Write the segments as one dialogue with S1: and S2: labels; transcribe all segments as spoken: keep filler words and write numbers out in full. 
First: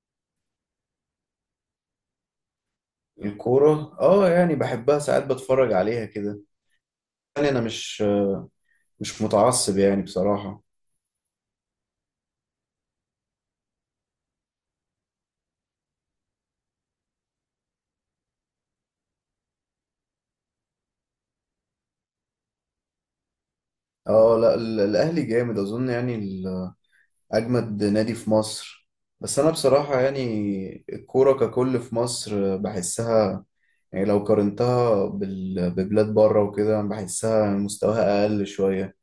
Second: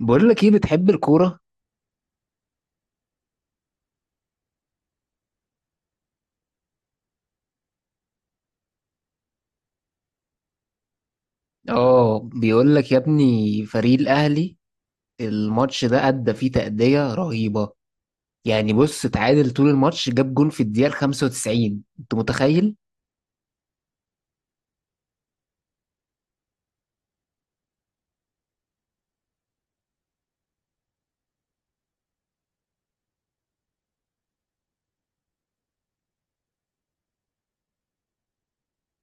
S1: بقول لك ايه، بتحب الكورة؟
S2: الكورة اه، يعني بحبها ساعات، بتفرج عليها كده. يعني انا مش مش متعصب يعني بصراحة.
S1: اه بيقول لك يا ابني فريق الاهلي الماتش ده ادى فيه تأدية رهيبة. يعني بص اتعادل طول الماتش، جاب جون في الدقيقة ال خمسة وتسعين، انت متخيل؟
S2: اه لا، ال- الاهلي جامد اظن، يعني ال- اجمد نادي في مصر. بس انا بصراحة يعني الكورة ككل في مصر بحسها، يعني لو قارنتها بال- ببلاد بره وكده بحسها مستواها اقل شوية.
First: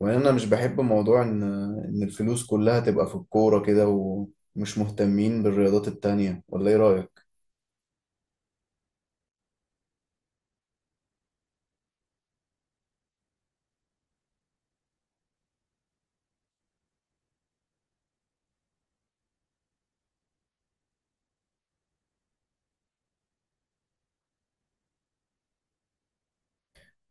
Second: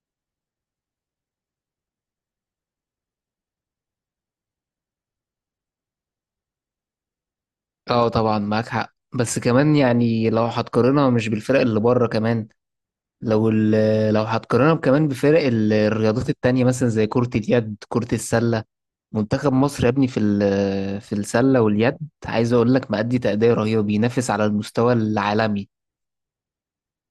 S2: وان انا مش بحب موضوع ان ان الفلوس كلها تبقى في الكورة كده، ومش مهتمين بالرياضات التانية. ولا ايه رأيك؟
S1: اه طبعا معاك حق، بس كمان يعني لو هتقارنها مش بالفرق اللي بره، كمان لو ال- لو هتقارنها كمان بفرق ال- الرياضات التانية مثلا زي كرة اليد، كرة السلة. منتخب مصر يا ابني في ال- في السلة واليد، عايز اقول لك مأدي تأدية رهيبة، بينافس على المستوى العالمي.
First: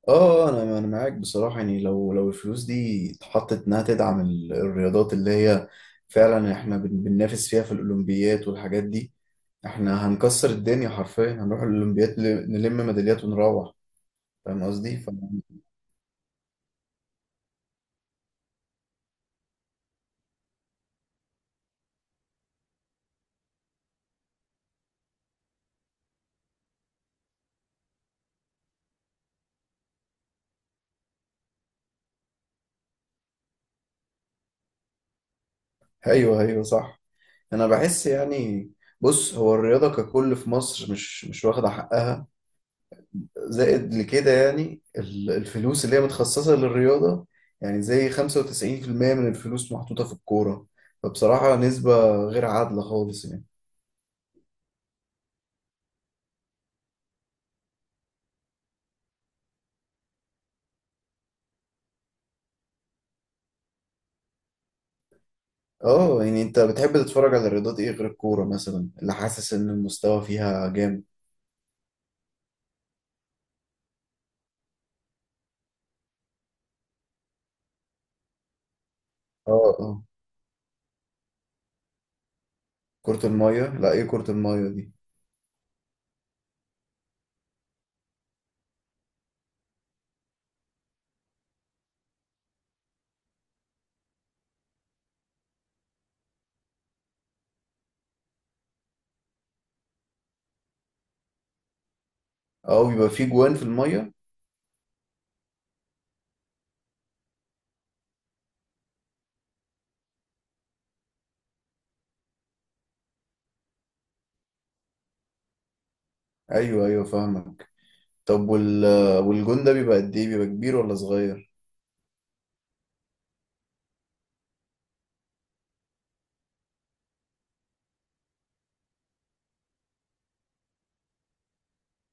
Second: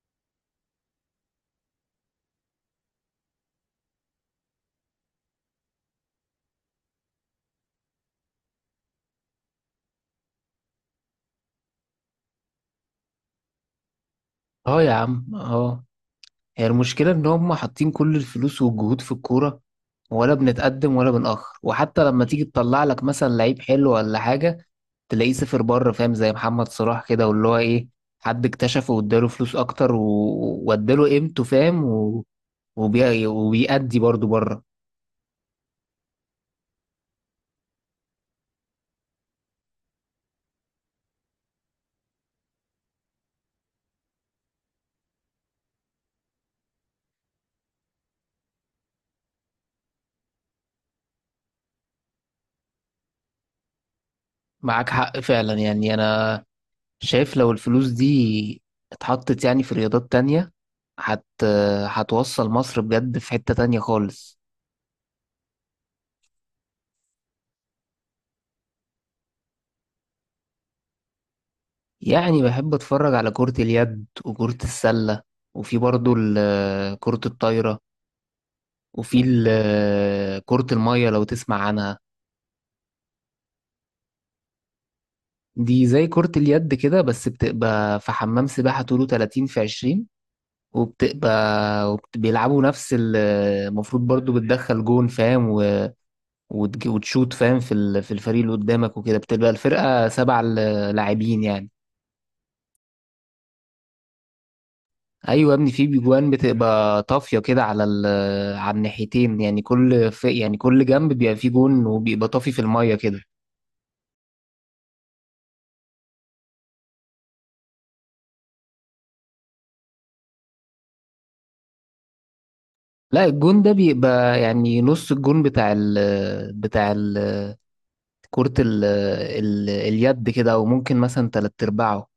S2: اه، انا انا معاك بصراحه. يعني لو لو الفلوس دي اتحطت انها تدعم ال- الرياضات اللي هي فعلا احنا بن- بننافس فيها في الاولمبيات والحاجات دي، احنا هنكسر الدنيا حرفيا، هنروح الاولمبيات ل- نلم ميداليات ونروح. فاهم
S1: اه يا
S2: قصدي ف...
S1: عم اه، هي المشكلة ان هم حاطين كل الفلوس والجهود في الكورة، ولا بنتقدم ولا بنأخر. وحتى لما تيجي تطلع لك مثلا لعيب حلو ولا حاجة تلاقيه صفر بره، فاهم؟ زي محمد صلاح كده، واللي هو ايه، حد اكتشفه واداله فلوس اكتر و- واداله قيمته، فاهم؟ و... وبي... وبيأدي برضه بره.
S2: ايوه، ايوه، صح. انا بحس يعني، بص هو الرياضه ككل في مصر مش مش واخده حقها. زائد لكده يعني ال- الفلوس اللي هي متخصصة للرياضة، يعني زي خمسة وتسعين في المية من الفلوس محطوطة في الكورة. فبصراحة نسبة غير عادلة خالص يعني.
S1: معاك حق فعلا، يعني انا شايف لو الفلوس دي اتحطت يعني في رياضات تانية هت... هتوصل مصر بجد في حتة تانية خالص.
S2: اه، يعني انت بتحب تتفرج على الرياضات ايه غير الكورة مثلا، اللي حاسس ان المستوى فيها جامد؟
S1: يعني بحب اتفرج على كرة اليد وكرة السلة، وفي برضو ال- كرة الطايرة، وفي
S2: اه اه.
S1: ال- كرة المية، لو تسمع عنها.
S2: كرة المية؟ لا، ايه كرة المية دي؟
S1: دي زي كرة اليد كده، بس بتبقى في حمام سباحة طوله ثلاثين في عشرين، وبتبقى وبت- بيلعبوا نفس ال- المفروض برضو بتدخل جون، فاهم؟ و- وتج- وتشوت فاهم في ال- في الفريق اللي قدامك وكده، بتبقى الفرقة سبع لاعبين يعني.
S2: اه، بيبقى في جوان في المية؟
S1: ايوه يا ابني في بيجوان بتبقى طافيه كده على ال آه، على الناحيتين، يعني كل في، يعني كل جنب بيبقى فيه جون، وبيبقى طافي في الميه كده.
S2: ايوه، ايوه، فاهمك. طب وال والجون ده بيبقى قد ايه؟ بيبقى كبير ولا صغير؟
S1: لا الجون ده بيبقى يعني نص الجون بتاع ال آه، بتاع ال آه، كرة ال آه، ال آه، اليد كده، او ممكن مثلا تلات ارباعه.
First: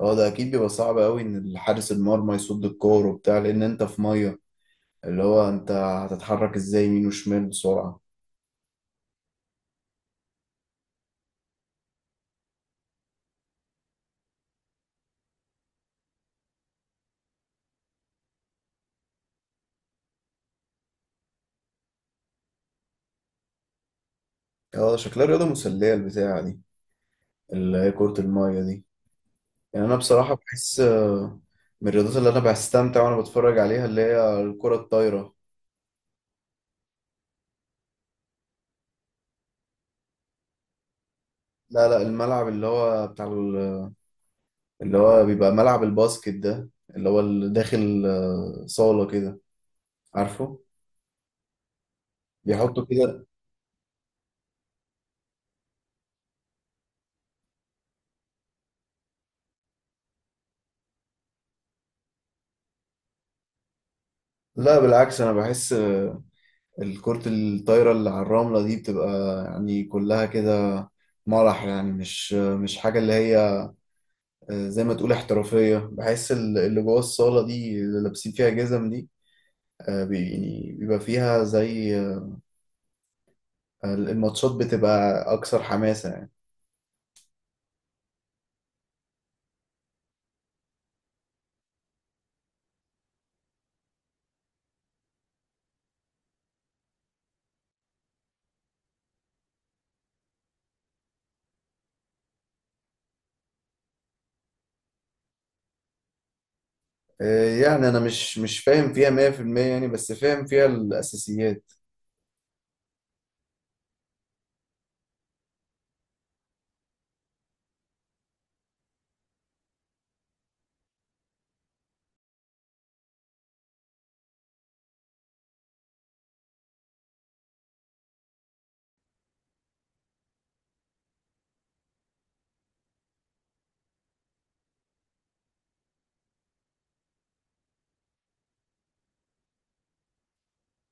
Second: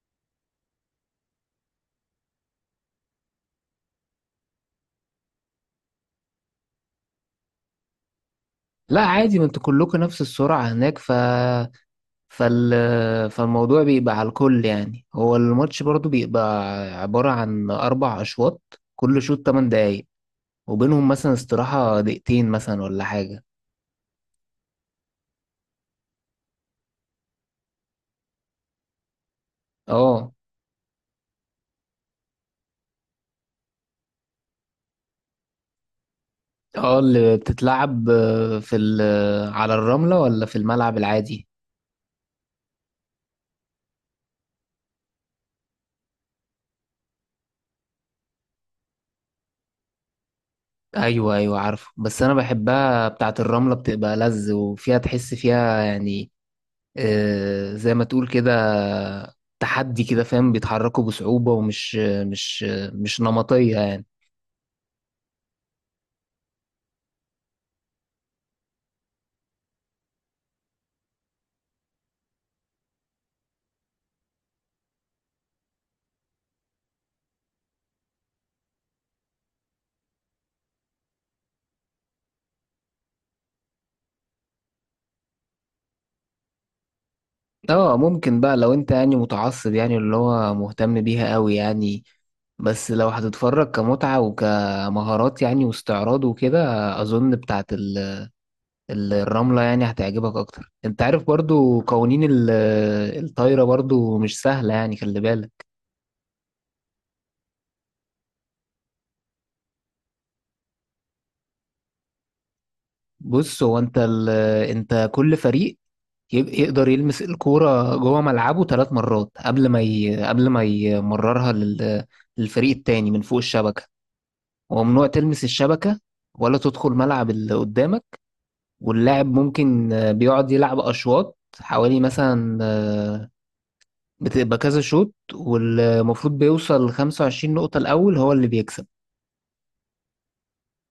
S2: اه، ده اكيد بيبقى صعب قوي ان الحارس المرمى يصد الكورة وبتاع، لان انت في مية. اللي هو انت هتتحرك ازاي يمين وشمال بسرعة؟
S1: لا عادي، ما انتوا كلكم نفس السرعه هناك، ف فال فالموضوع بيبقى على الكل يعني. هو الماتش برضو بيبقى عباره عن اربع اشواط، كل شوط ثماني دقايق، وبينهم مثلا استراحة دقيقتين مثلا ولا حاجة.
S2: اه، شكلها رياضة مسلية البتاعة دي، اللي هي كرة المية دي. يعني انا
S1: اه
S2: بصراحة بحس آه، من الرياضات اللي انا بستمتع وانا بتفرج عليها اللي هي الكرة الطايرة.
S1: اه، اللي بتتلعب آه، في ال- آه، على الرملة ولا في الملعب العادي؟
S2: لا لا، الملعب اللي هو بتاع ال- اللي هو بيبقى ملعب الباسكت ده، اللي هو اللي داخل آه، صالة كده، عارفه،
S1: ايوه ايوه عارفه، بس انا
S2: بيحطوا
S1: بحبها
S2: كده.
S1: بتاعة الرملة، بتبقى لذ وفيها تحس فيها يعني، آه، زي ما تقول كده تحدي كده، فاهم؟ بيتحركوا بصعوبة، ومش آه، مش آه، مش نمطية يعني.
S2: لا بالعكس، انا بحس آه، الكرة الطايرة اللي على الرملة دي بتبقى يعني كلها كده مرح، يعني مش آه، مش حاجة اللي هي آه، زي ما تقول احترافية. بحس ال- اللي جوه الصالة دي اللي لابسين فيها جزم دي، آه، بي- يعني بيبقى فيها زي، آه، الماتشات بتبقى أكثر حماسة يعني.
S1: اه ممكن بقى لو انت يعني متعصب، يعني اللي هو مهتم بيها قوي يعني، بس لو هتتفرج كمتعة وكمهارات يعني واستعراض وكده، اظن بتاعت ال- ال- الرملة يعني هتعجبك اكتر. انت عارف برضو قوانين ال- الطايرة برضو مش سهلة يعني، خلي بالك.
S2: آه، يعني أنا مش مش فاهم فيها مية في المية يعني، بس فاهم فيها الأساسيات.
S1: بص هو انت ال- انت كل فريق ي- يقدر يلمس الكورة جوه ملعبه ثلاث مرات قبل ما ي... قبل ما يمررها لل... للفريق التاني من فوق الشبكة، وممنوع تلمس الشبكة ولا تدخل ملعب اللي قدامك. واللاعب ممكن آه، بيقعد يلعب أشواط، حوالي مثلا آه، بتبقى كذا شوط، والمفروض بيوصل لخمسة وعشرين نقطة الأول هو اللي بيكسب.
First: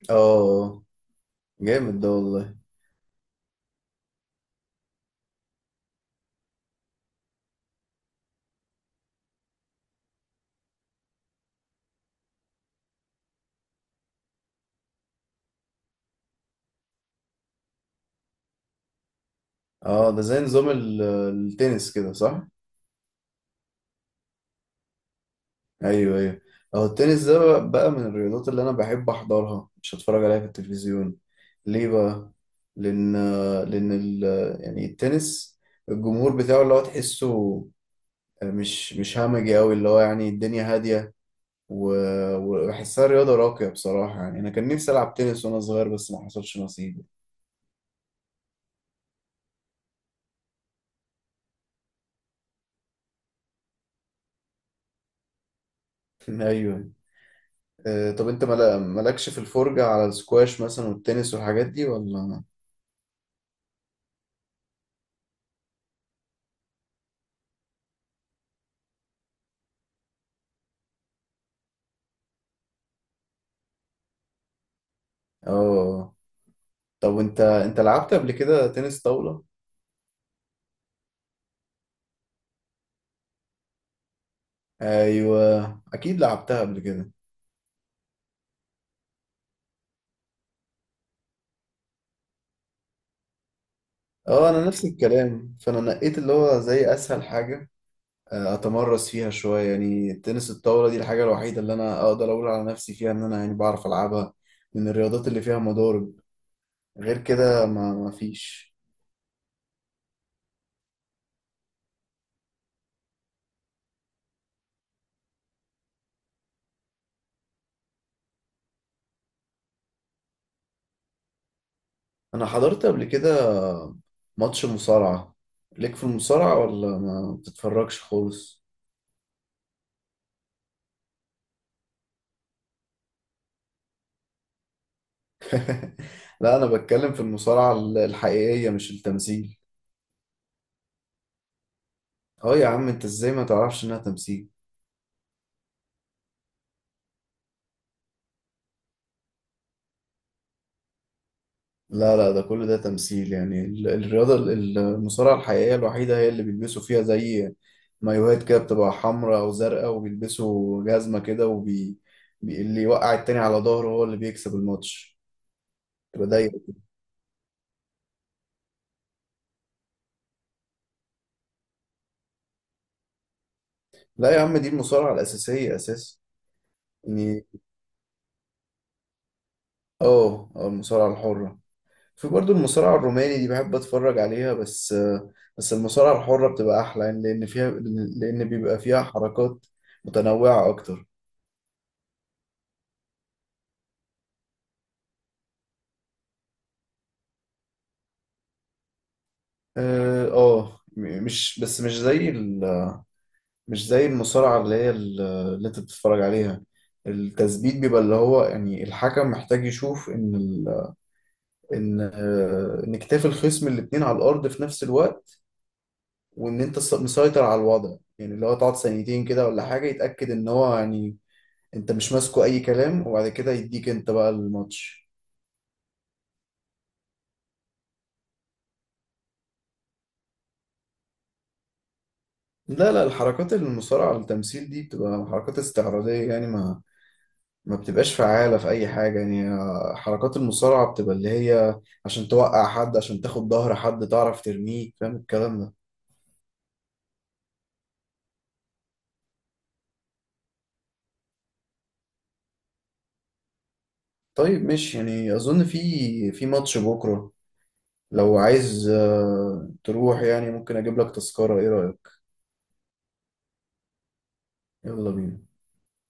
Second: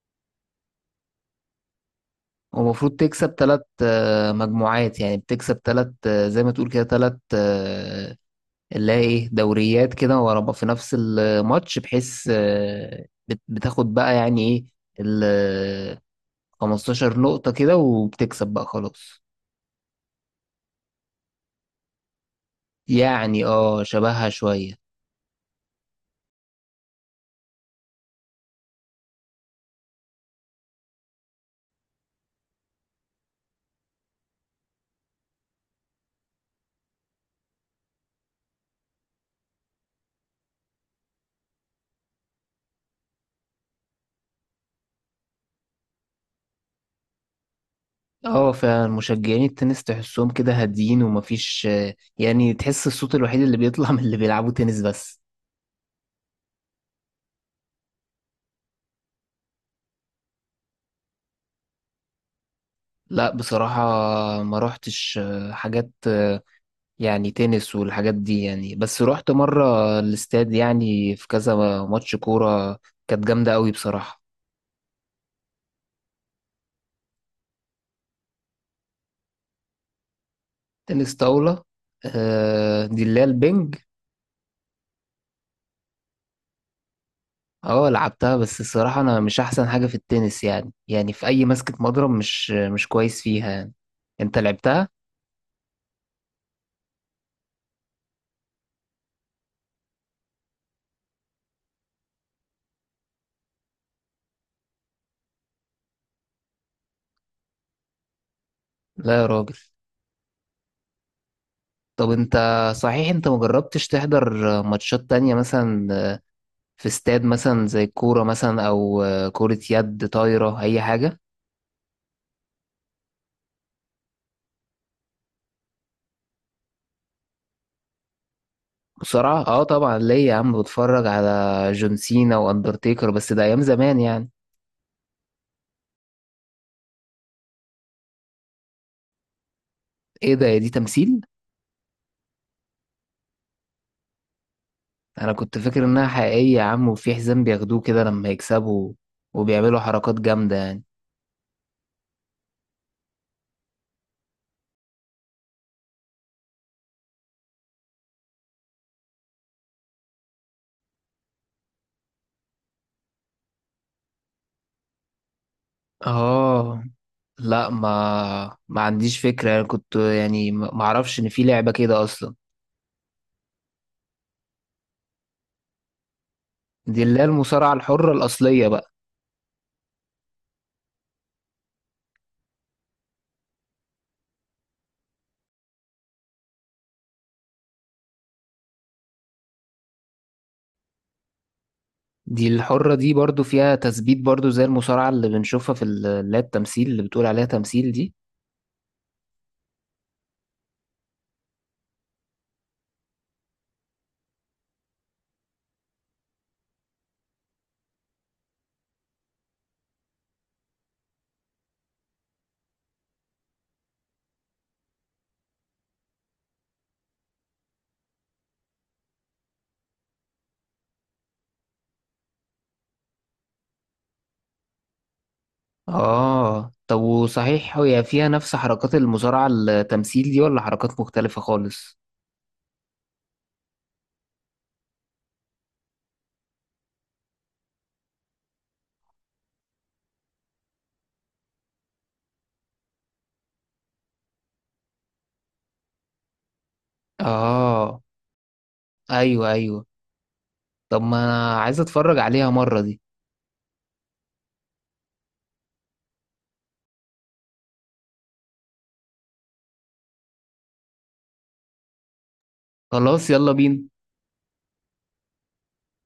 S2: اه، جامد ده والله.
S1: ومفروض تكسب تلات آه، مجموعات، يعني بتكسب تلات آه، زي ما تقول كده تلات آه، اللي هي ايه، دوريات كده ورا بعض في نفس الماتش، بحيث آه، بت- بتاخد بقى يعني ايه ال خمستاشر نقطة كده وبتكسب بقى خلاص.
S2: اه ده زي نظام ال- التنس كده، صح؟
S1: يعني اه شبهها شوية.
S2: ايوه، ايوه. اهو التنس ده بقى بقى من الرياضات اللي انا بحب احضرها، مش هتفرج عليها في التلفزيون. ليه بقى؟ لان لان ال... يعني التنس، الجمهور بتاعه اللي هو تحسه مش مش همجي قوي، اللي هو يعني الدنيا هاديه، و... وبحسها رياضه راقيه بصراحه. يعني انا كان نفسي العب تنس وانا صغير، بس ما حصلش نصيب.
S1: اه فعلا مشجعين التنس تحسهم كده هاديين، ومفيش آه، يعني تحس الصوت الوحيد اللي بيطلع من اللي بيلعبوا تنس بس.
S2: ايوه. آه، طب انت ملا- مالكش في الفرجه على السكواش مثلا والتنس والحاجات دي ولا؟
S1: لا بصراحة، ما روحتش آه، حاجات آه، يعني تنس والحاجات دي يعني، بس روحت مرة الاستاد يعني في كذا ماتش كورة، كانت جامدة قوي بصراحة.
S2: اه، طب انت انت لعبت قبل كده تنس طاوله؟
S1: تنس طاولة، آه، دي اللي هي البنج.
S2: ايوه، اكيد لعبتها قبل كده.
S1: اه لعبتها، بس الصراحة أنا مش أحسن حاجة في التنس يعني، يعني في أي مسكة مضرب مش مش كويس فيها يعني. أنت
S2: اه، انا نفس
S1: لعبتها؟
S2: الكلام، فانا نقيت اللي هو زي اسهل حاجه، آه، اتمرس فيها شويه، يعني تنس الطاوله دي الحاجه الوحيده اللي انا اقدر اقول على نفسي فيها ان انا يعني بعرف العبها من الرياضات اللي فيها مضارب. غير كده ما ما فيش.
S1: لا يا راجل. طب أنت، صحيح أنت مجربتش تحضر ماتشات تانية مثلا في استاد، مثلا زي الكورة مثلا، أو كرة يد، طايرة، أي حاجة؟
S2: انا حضرت قبل كده ماتش مصارعه. ليك في المصارعه ولا ما بتتفرجش خالص؟
S1: بسرعة؟ اه طبعا ليا يا عم، بتفرج على جون سينا وأندرتيكر، بس ده أيام زمان يعني.
S2: لا انا بتكلم في المصارعه الحقيقيه، مش التمثيل.
S1: إيه ده يا دي تمثيل؟
S2: اه يا عم، انت ازاي ما تعرفش انها تمثيل؟
S1: أنا كنت فاكر إنها حقيقية يا عم، وفي حزام بياخدوه كده لما يكسبوا، وبيعملوا حركات جامدة يعني.
S2: لا لا، ده كل ده تمثيل يعني. ال- الرياضة ال- المصارعة الحقيقية الوحيدة هي اللي بيلبسوا فيها زي مايوهات كده، بتبقى حمراء أو زرقاء، وبيلبسوا جزمة كده، وبي بي- اللي يوقع التاني على ظهره هو اللي بيكسب الماتش. تبقى ضيق.
S1: اه لا، ما ما عنديش فكرة يعني، كنت يعني ما ما اعرفش ان في لعبة كده اصلا.
S2: لا يا عم، دي المصارعة الأساسية، أساس
S1: دي اللي هي
S2: يعني.
S1: المصارعة الحرة الاصلية بقى.
S2: اه، آه، المصارعة الحرة. في برضو المصارعة الروماني دي بحب أتفرج عليها، بس آه، بس المصارعة الحرة بتبقى أحلى يعني، لأن فيها، لأن بيبقى فيها حركات متنوعة أكتر.
S1: دي الحرة دي برضو فيها تثبيت برضو، زي المصارعة اللي بنشوفها في ال- اللي هي التمثيل، اللي بتقول عليها تمثيل دي.
S2: اه آه، م- مش بس، مش زي ال... مش زي المصارعة اللي هي ال- اللي انت بتتفرج عليها. التثبيت بيبقى اللي هو يعني الحكم محتاج يشوف ان ال... ان آه، ان كتاف الخصم الاتنين على الارض في نفس الوقت، وان انت س- مسيطر على الوضع، يعني اللي هو تقعد ثانيتين كده ولا حاجة، يتأكد ان هو يعني انت مش ماسكه اي كلام، وبعد كده يديك انت بقى الماتش.
S1: اه طب وصحيح هي فيها نفس حركات المصارعة التمثيل دي، ولا حركات مختلفة خالص؟
S2: لا لا، الحركات المصارعة التمثيل دي بتبقى حركات استعراضية، يعني ما ما بتبقاش فعالة في أي حاجة يعني. آه، حركات المصارعة بتبقى اللي هي عشان توقع حد، عشان تاخد ظهر حد، تعرف ترميه، فاهم الكلام ده.
S1: اه ايوه ايوه، طب ما انا عايز اتفرج عليها مرة دي.
S2: طيب ماشي، يعني أظن في في ماتش بكرة. لو عايز آه، تروح، يعني ممكن أجيب لك تذكرة، إيه رأيك؟
S1: خلاص يلا بينا.
S2: يلا بينا.